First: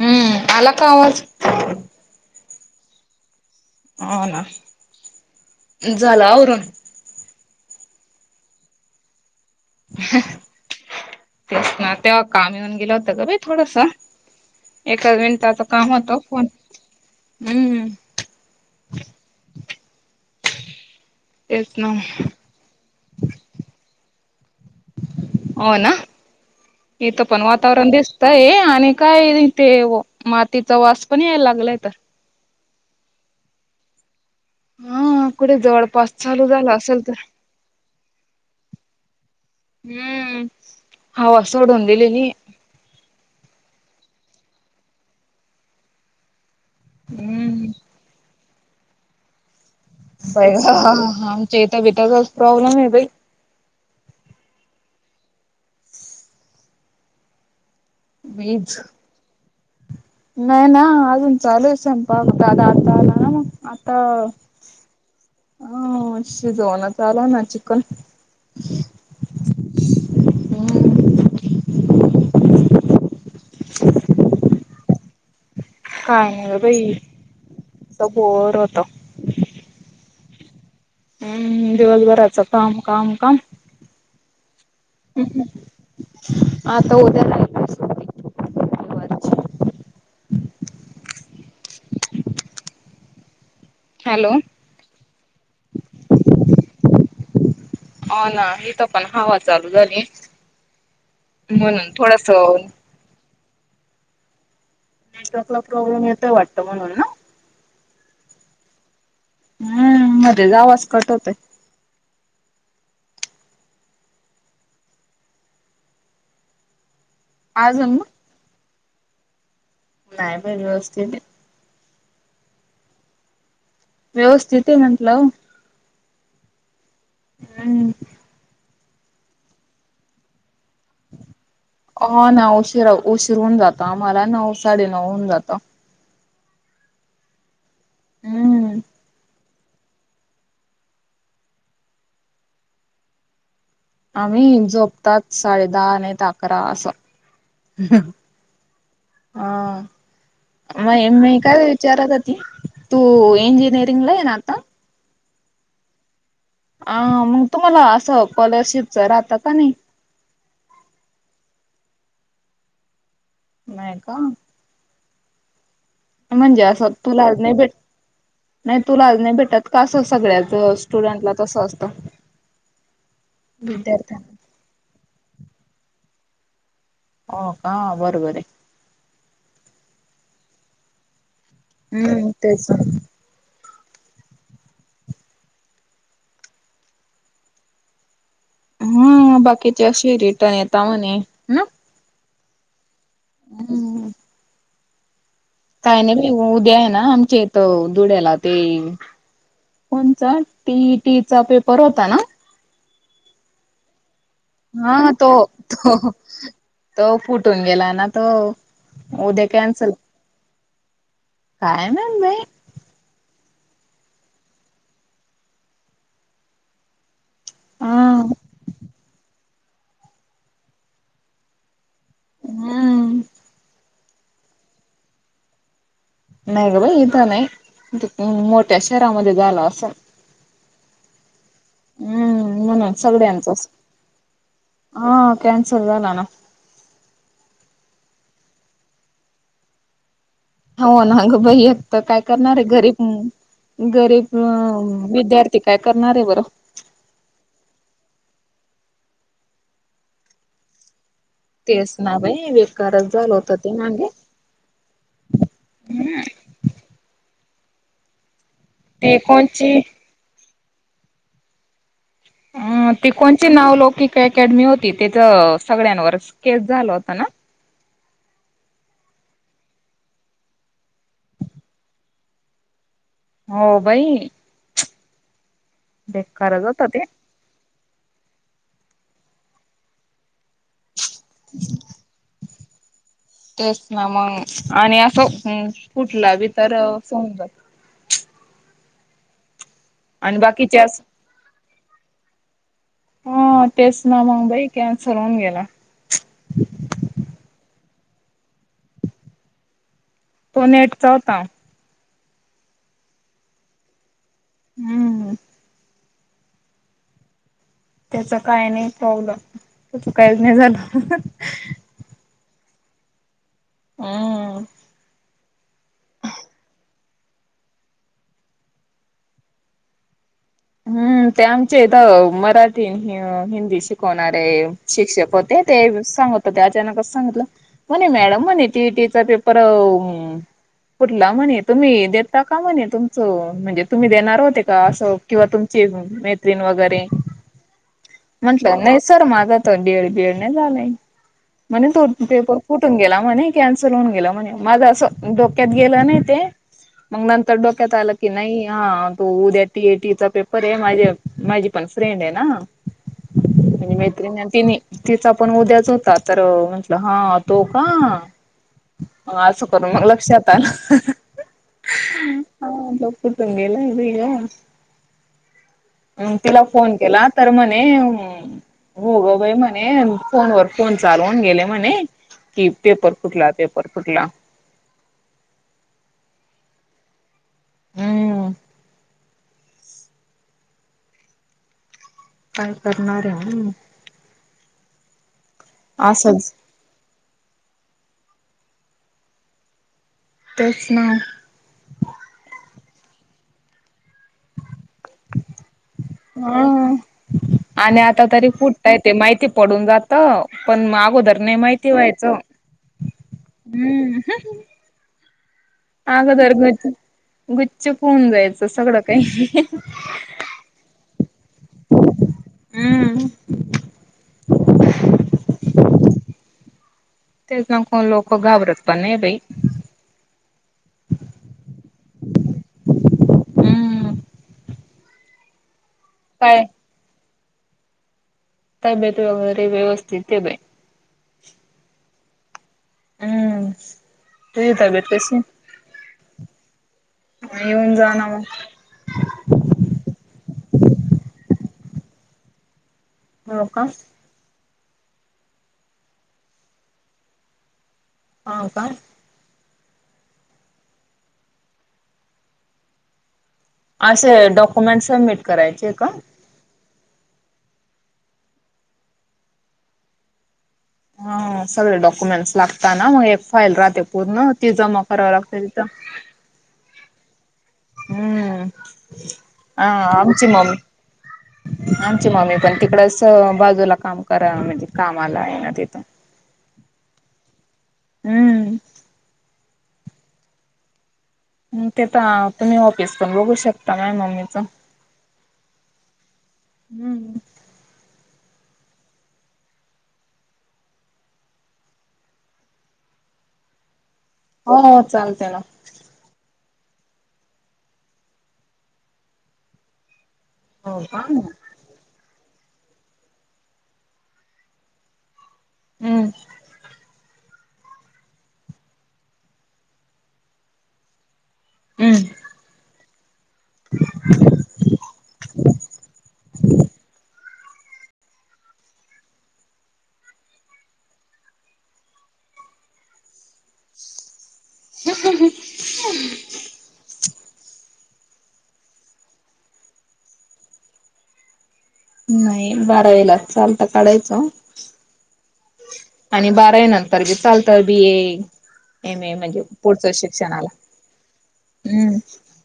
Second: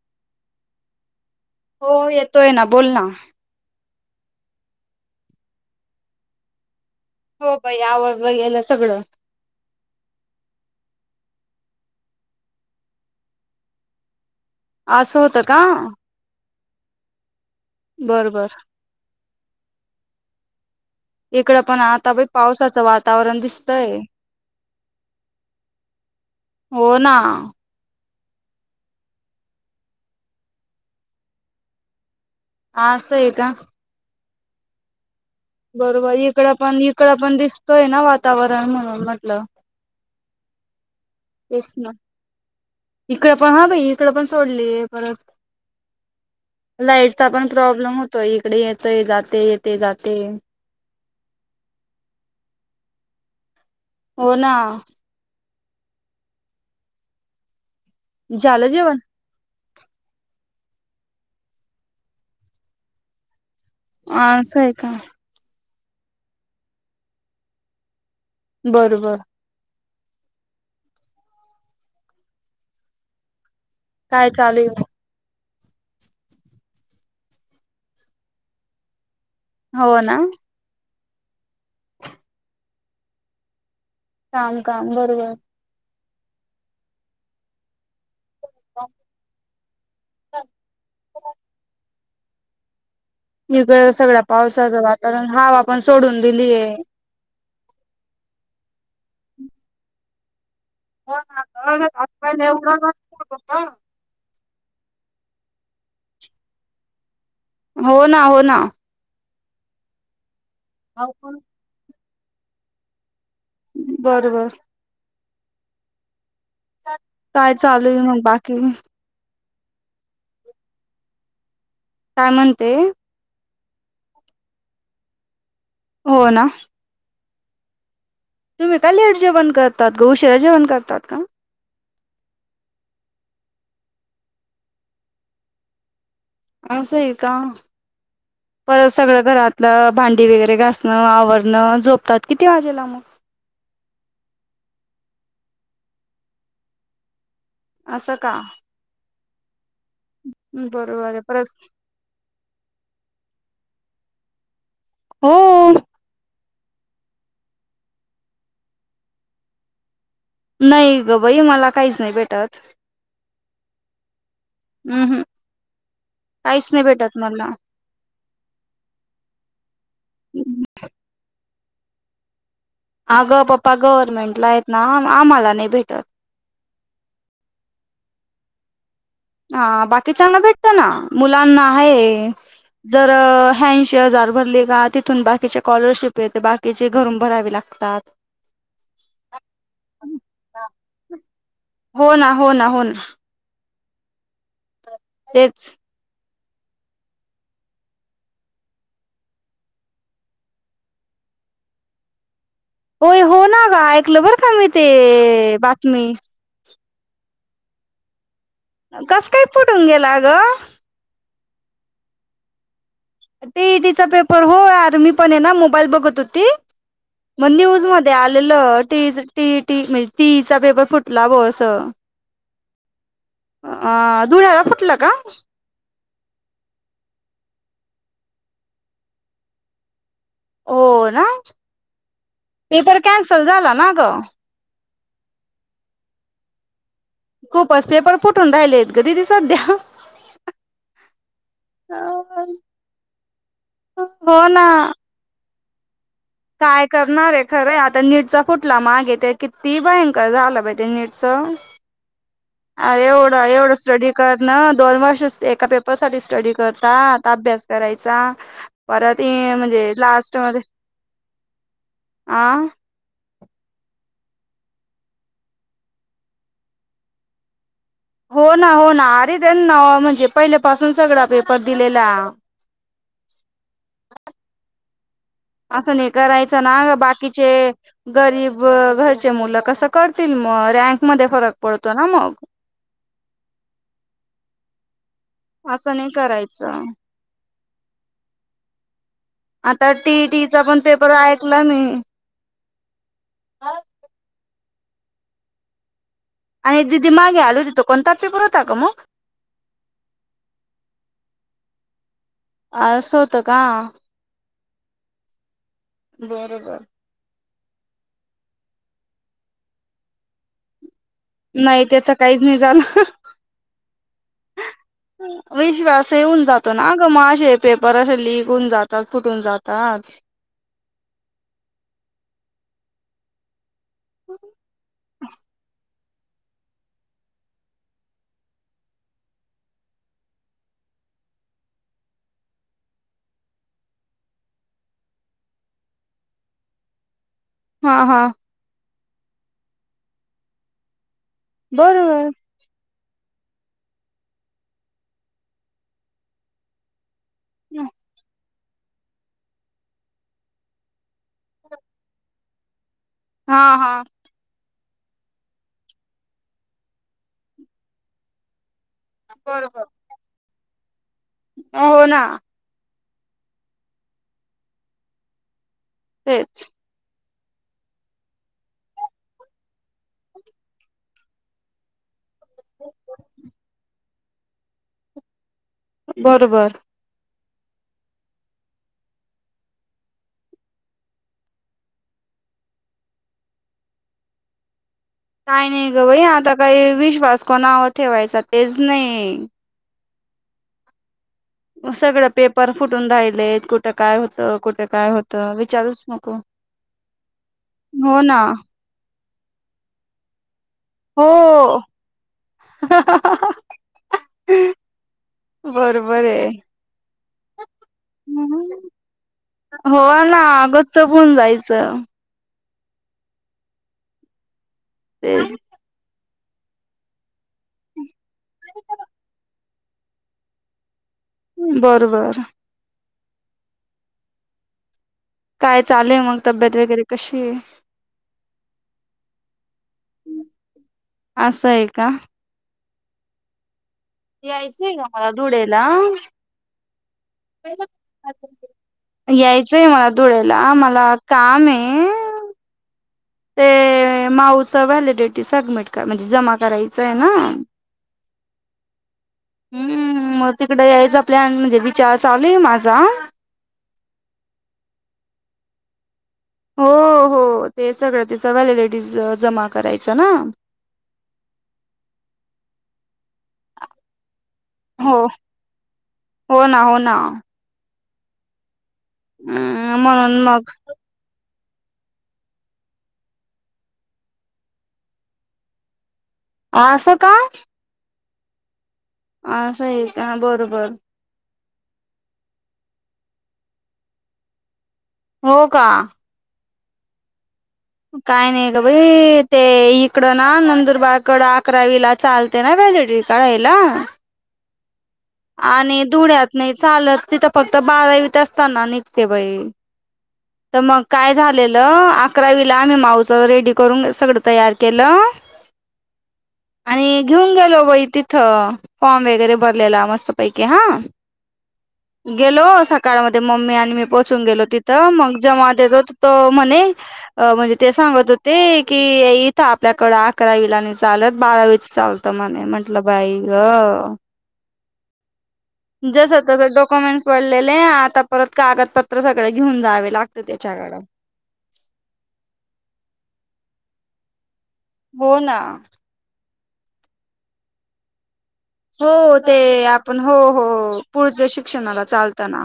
हम्म आला का आवाज? हो येतोय ना बोल ना. होऊ ना, झालं आवरून? हो बाई आवरलं गेलं सगळं. तेच ना तेव्हा काम येऊन गेलं होतं ग बाई थोडसं. एक असं होतं का [unintelligible] काम होतं पण हम्म. बर बर. इकडं तेच पण ना आता बी पावसाचं वातावरण दिसतय. हो ना हो ना इथं पण वात तावरण दिसतय आणि काय तेे मातीचा वास पण यायला लागलाय तर. हा असं आहे का. हा कुठे जवळपास बरोबर चालू इकडं झाला पण असेल इकडं तर पण दिसतोय ना वातावरण म्हणून म्हटलं. हम्म हवा सोडून दिलेली आहे. इकड पण हा बाई इकडं पण सोडली परत लाईट चा पण हम्म प्रॉब्लेम होतोय इकडे येत जाते येते जा बाई ग आमच्या इथे पण तसाच प्रॉब्लेम आहे बाई. हो ना. झालं वीज जेवण? नाही ना अजून चालू आहे स्वयंपाक दादा आता आला ना मग आता असं आहे का अ शिजवणं चालू येण चिकन. बर बर. हम्म काय चालू हे मग? काय नाही ग बाई बोर होत. हो ना. हम्म दिवसभराचं काम काम काम काम काम बरोबर. आता उद्या नाही [unintelligible] हो. इकळ सगळ्या हॅलो पावसाचं वातावरण हावा पण सोडून दिलीय. ओ ना इथ पण हवा चालू झाली. हो म्हणून थोडस ना ग [unintelligible] नेटवर्कला प्रॉब्लेम येतोय वाटतं म्हणून ना, हो ना हो ना. हम्म मध्ये आवाज कट होतोय. बर बर. काय चालू आहे मग बाकी? नाही बाई व्यवस्थित हे. काय म्हणते? व्यवस्थित हे म्हंटलं. हो ना. हम्. तुम्ही का लेट जेवण करतात ग उशिरा जेवण करतात का? हो ना उशीरा उशीरहून जात आम्हाला नऊ साडे नऊ हून जात. असं आहे का हम्म परत सगळ घरात ल भांडी वगैरे घासणं आवरणं, झोपतात किती वाजेला मग? आम्ही जोपतात साडेदहा आणि तर अकरा असं. असं का हा बरोबर नाही आहे मी परत काय विचारात होती, तू इंजिनिअरिंगला हे ना आता? हो. अ मग तुम्हाला असं स्कॉलरशिपच राहतं का नाही. नाही ग बाई मला काहीच नाही भेटत. नाहीय का? हम्. हम. म्हणजे असं तुला आज मला. नाही भेट नाही तुला आज नाही भेटत कासं सगळ्याच स्टुडंटला तसं असतं. अगं पप्पा विद्यार्थ्यांना. गव्हर्नमेंट ला आहेत ना, आम्हाला नाही भेटत. हो का बरोबर आहे. ह बाकीच्याना भेटत ना मुलांना आहे हम्म तेच [inaudible] ज ह [inaudible] े हजार भरले का तिथून बाकीचे कॉलरशिप येत बाकीचे घरून भरावे लागतात. हा बाकीचे अशी रिटर्न [inaudible] येेतता म [inaudible] णे हो ना, हो ना, हो ना, हम्म.. तेच. काही नाही उद्या आहे ना, आमच्या इथ धुळ्याला ते. कोणचा टीटीचा पेपर होता ना. होय हो ना ग ऐकलं बरं का मी ते हा तो तो बातमी. तो फुटून गेला ना तो. कसं काय उद्या फुटून कॅन्सल गेला गं. काय [inaudible] म बाई. [inaudible] ते ईटीचा पेपर हो आर मी पण ये ना मोबाईल बघत होती. मग न्यूज हा मध्ये आलेलं टी टी टी म्हणजे टीचा पेपर फुटला ब असं. हम. अ धुळ्याला फुटलं का? नाही ग [inaudible] ब इथं नाही मोठ्या शहरामध्ये झालं असं. हो ना हम्म म्हणून पेपर कॅन्सल सगळ्यांचच झाला ना ग. हा कॅनसल झाला ना. खूपच पेपर फुटून राहिले आहेत [inaudible] ग तीी सध्या. [inaudible] हो नाग [inaudible] भाईत काय करणार आहे गरीब गरीब हो ना विद्यार्थी. ते काय करणार आहे बरं. काय करणार आहे खरं आता नीटचा फुटला मागे ते किती भयंकर झालं [inaudible] पाहि ते नीटचं. [inaudible] स ना [inaudible] भाई अ एवढं एवढं स्टडी कर न दोन वर्ष एका पेपर साठी स्टडी करत आ अभ्यास करायचा. ते परत कोणची म्हणजे लास्ट मध्ये अ. ती कोणची नावलौकिक अकॅडमी होती त्याच सगळ्यांवर केस झाला होता ना. हो ना, हो ना अरे त्यां ना म्हणजे पहिल्यापासून सगळा पेपर दिलेला. हो [inaudible] भाई. असं नाही करायचं बेकारच ना होत ग ते. बाकी. [inaudible] कि गरीब घरचे मुलं [inaudible] क करतील [inaudible] मगक मध्ये फरक पडतो ना मग. तेच ना मग आणि असं नाही कुठला बी तर करायचं [inaudible] सऊन जात आता टी आणि टीचा पण बाकीच्याच पेपर ऐकला मी. ह तेच ना मगबाई [inaudible] क सरवून गेला. आणि दिदी मागे आली होती. तो कोणता पेपर होता ग मग. तो नेटचा होता. असं होतं का.... हम्म... बरोबर... त्याच काही नाही प्रॉब्लेम. काहीच नाही झालं. नाही तेच काहीच नाही झालं. हम्म...... विश्वास येऊन जातो ना ग मग असे पेपर असे लिक होऊन जातात फुटून जातात. हम्म.... ते आमचे इथ मराठी हिंदी शि... होणारे शिक्षक होते ते सांग... तर ते अचानकच सांगितलं. म्हणे मॅडम म्हणे टी. E T. चा पे पर अ..... कुठला म्हणे तुम्ही देता का म्हणे तुमचा.. म्हणजे तुम्ही देणार होते का अस.. किंवा तुमची मैत्रीण वैगैरे.. हा- हा...... म्हंटलं नाही सर माझ तर डी. एड. बी. एड. तर नाही झालाय. म्हणे तू ते बरोबर पेपर.... कुठून गेला म्हणे कॅन्सल होऊन गेला म्हणे माझं असं. डोक्यात गेलं नाही ते.. मग नंतर डोक्यात आलं की नाही हा... तू उद्या टी. ए. टी.... चा पेपर आहे. माझी पण फ्रेंड आहे ना... हा आणि हा मैत्रिण आणि तिने. तिचा पण उद्याच होता. तर म्हटलं हा... तो.. का...? हं.... असं करून मग लक्षात आलं. अ.. हो.... ना... हा... [unintelligible] हम्म.... तिला तेच फोन केला तर म्हणे.. हो ग बाई म्हणे.... फोनवरर फोन चालवून गेले म्हणे.. कि पेपर फुटला... पेपर फुटला... बरोबर.. हम्म.... काय करणार आहे... काय नाही ग बाई असंच. आता काही विश्वास कोणावर ठेवायचा तेच नाही.. तेच ना... सगळं पेपर फुटून राहिलेत. कुठं काय होतं. कुठं काय होतं. विचारूस... हा... आणि हो आता ना तरी कुठता येत माहिती पडून जात. पण हो. अगोदर नाही माहिती व्हाय चं. हम्म... हम.. बरोबर आहे. गुच् गुच्चूप होऊन हो.. जायचं सगळं काही. आ.. ना.. आगच सपून जायचं. हम्म... तेल... तेच ना कोण लोक घाबरत पण नाही.. बाई.. बरोबर. हम्म काय चालय मग काय तब्येत वगैरे कशी आहे? तब्येत वगैरे व्यवस्थित ए बाई. असं आहे का? हम्म... तुझी तब्येत कशी ए. ला.... म येऊन जा ना मग यायचंय मला धुळ्याला मला काम ये. हो का माऊचा व्हॅलिडिटी सबमिट म्हणजे जमा करायचं ये ना हो का हम्म मग तिकड यायचा प्लॅन म्हणजे विचार चालू ये माझा असे डॉक्युमेंट सबमिट करायचे ये का? हो हो ते सगळं तिचं व्हॅलिलिटीज जमा करायच ना हा सगळे डॉक्युमेंट्स लागता ना मग एक फाईल राहते पूर्ण ती जमा हो कराव लागते तिथं हो ना हो ना हम्म हा अ म्हणून आमची मग मम्मी आमची मम्मी पण तिकडच बाजूला काम करा म्हणजे कामाला ये ना तिथ आस का हम्म असये का बरोबर मग तिथं आपने ऑफिस पण बघू शकता माया मम्मीचा हो का हम्म काय नाही ग बाई ते इकडं ना नंदुरबारकड अकरावीला चालते ना व्हॅलिडीटी काढायला हो चालते ना आणि धुळ्यात नाही चालत तिथं फक्त बारावीत असताना निघते बाई तर हो मग का? काय झालेलं अकरावीला आम्ही माऊचं रेडी करून सगळं तयार केलं हम्म आणि घेऊन गेलो बाई तिथं फॉर्म वगैरे भरलेला मस्तपैकी हा हम्म गेलो सकाळमध्ये मम्मी आणि मी पोहोचून गेलो तिथं मग तो म्हणे अ म्हणजे ते सांगत होते की इथं आपल्याकडें अकरावीला नाही चालत बारावीच चालत. ते म्हणे म्हंटलं बाई ग [inaudible] जसं त्यास डॉक्युमेंट्स पडलेले आता परत कागदपत्र सगळे घेऊन जावे लागते त्याच्याकड नाही बारावीला चालत काढायचं. हो ना आणि बारावी नंतर बी चालत बी ए हो एम ए ते म्हणजे पुढचं आपण हो हो शिक्षणाला. पुढच्या शिक्षणाला हम्म चालत ना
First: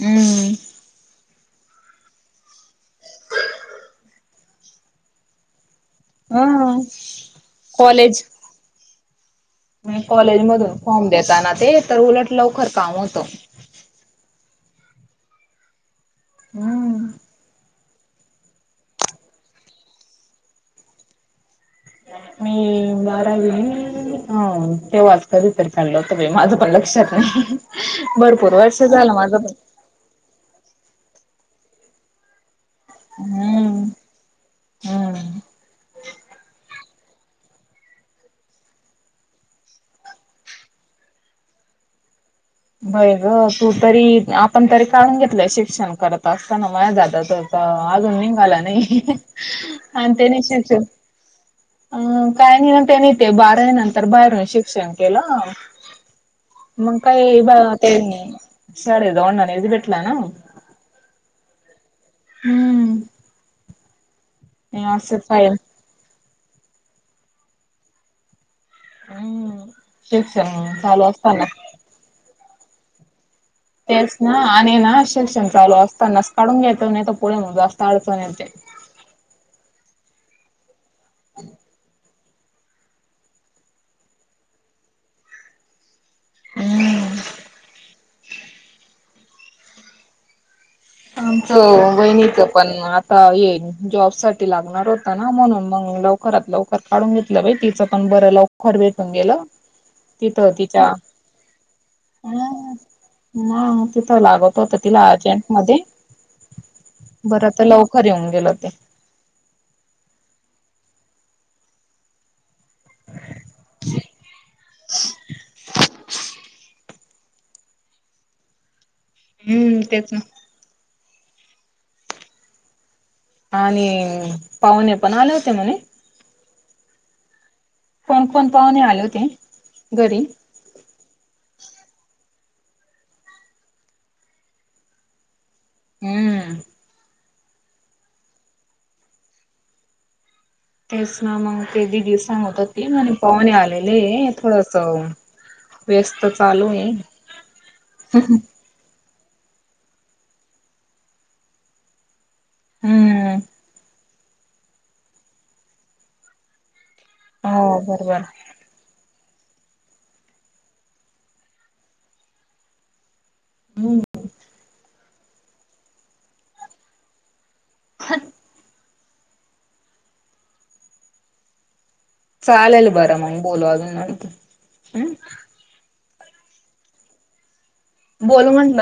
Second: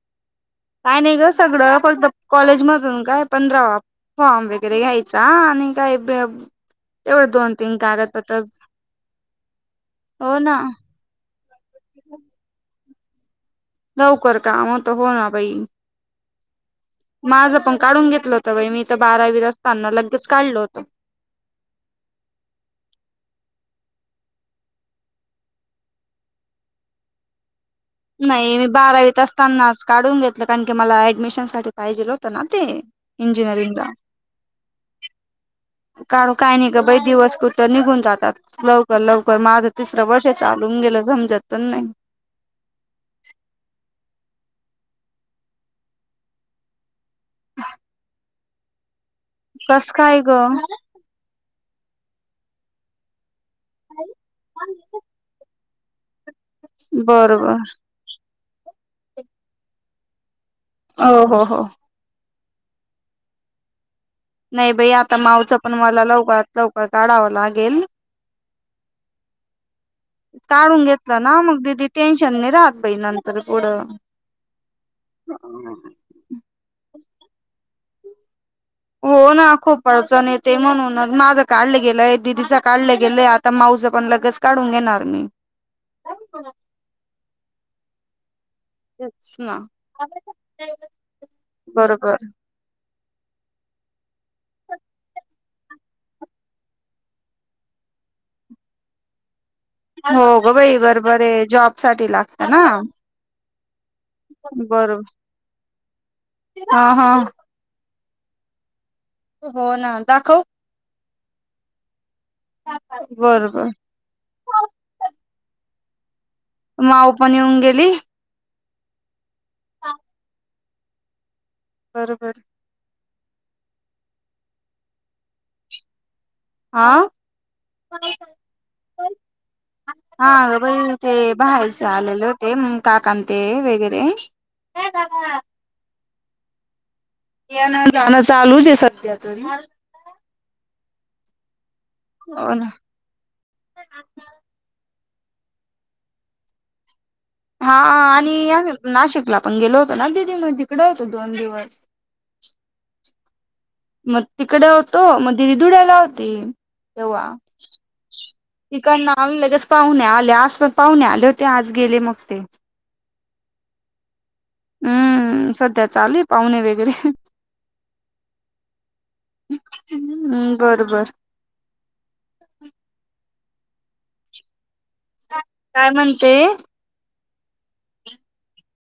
हम्म आणि ग सगळं पण कॉलेजमधून काय पंधरावा फॉर्म वगैरे घ्यायचा आणि काय हा तेवढं दोन तीन कागदपत्र म्हणे हो कॉलेज ना मधून फॉर्म देता ना ते तर उलट लवकर काम होतं. लवकर काम होत हो ना बाई हम्म माझ पण काढून घेतला होता बाई मी तर बारावीला असताना लगेच काढल होतं. आणि मी बारावी हो तेव्हाच कधीतरी काढलं होत बाई माझं पण लक्षात नाही. भरपूर नाही मी वर्ष झालं बारावीत माझं पण असतानाच काढून घेत कारण की मला ऍडमिशन साठी पाहिजेल होतं ना ते हम्म इंजिनिअरिंगला. हम्म. काम काय नाही ग बाई, दिवस कुठ निघून जातात. लवकर लवकर माझं तिसरं वर्ष चालून गेलं समजत पण नाही. बय ग तू तरी आपण तरी काढून घेतलंय शिक्षण करत असताना माझ्या दादाच [unintelligible] अजून निघाला नाही कस आणि काय ग त्यानी श अं न काय नाही न त्याने बारावी नंतर बाहेरून शिक्षण केलं. मग काय ब बरोबर ते शाळे जवळ नाहीच भेटला ना. हो हो हो हम्म नाही बाई आता असं फाईल मावचं पण मला लवकरात लवकर काढावं लागेल. हम् [unintelligible] टाळून घेतला ना मग दिदी टेन्शन नाही राहत बाई नंतर पुढं. तेच ना आणि ना शिक्षण चालू असतानास काढून घ्यायचा नाही तर पुढे मग जास्त अडचण येते. हो ना खूप अडचण येते, म्हणूनच माझं काढलं गेलंय दिदीचा काढलं गेलंय आता माऊच पण लगेच काढून घेणार मी. हम् [unintelligible] तेच ना आमच ते बरोबर बहिणीच [inaudible] पण आता हे जॉब साठी लागणार होता ना म्हणून मग लवकरात लवकर तर काढून घेतलं बाई तिचं पण बर लवकर भेटून गेलं. हो तिथं गं बाई तिच्या बरोबर आहे जॉब साठी ह लागत ना. मग तिथं लागत होत तिला अर्जट मध्ये अ ह [unintelligible] खर तर लवकर येऊन गेलं ते हो ना दाखवू बरोबर [inaudible] [unintelligible] माऊ पण येऊन गेली. हम्म तेच ना बरोबर आणि पाहुणे पण आले होते म्हणे. आ.. कोण कोण पाहुणे आले होते घरी हा ग बाई ते बाहेरच आलेले होते मग काका न ते वगैरे ये दादा.. हम्म येण जाण चालूच आहे सध्या तरी तेच ना मग ते दीदी हो सांगत ना होती म्हणे पाहुणे आलेले आहे थोडस व्यस्त चालू आहे. हा.. आणि आम्ही नाशिकला पण गेलो होतो ना दिदी मग तिकडे फक्त दोन दिवस हम्म मग तिकडे होतो मग दिदी धुळ्याला होती तेव्हा हो बरोबर. तिकडंन आणलं लगेच पाहुणे आले आस पाहुणे आले होते आज गेले मग ते हो हो हम्म सध्या चालेू आहे पाहुणे वगैरे खत. बरबर! चालेल बरं मग बोलू अजून नंतर हूं काय म्हणते? बोल म्हटलं.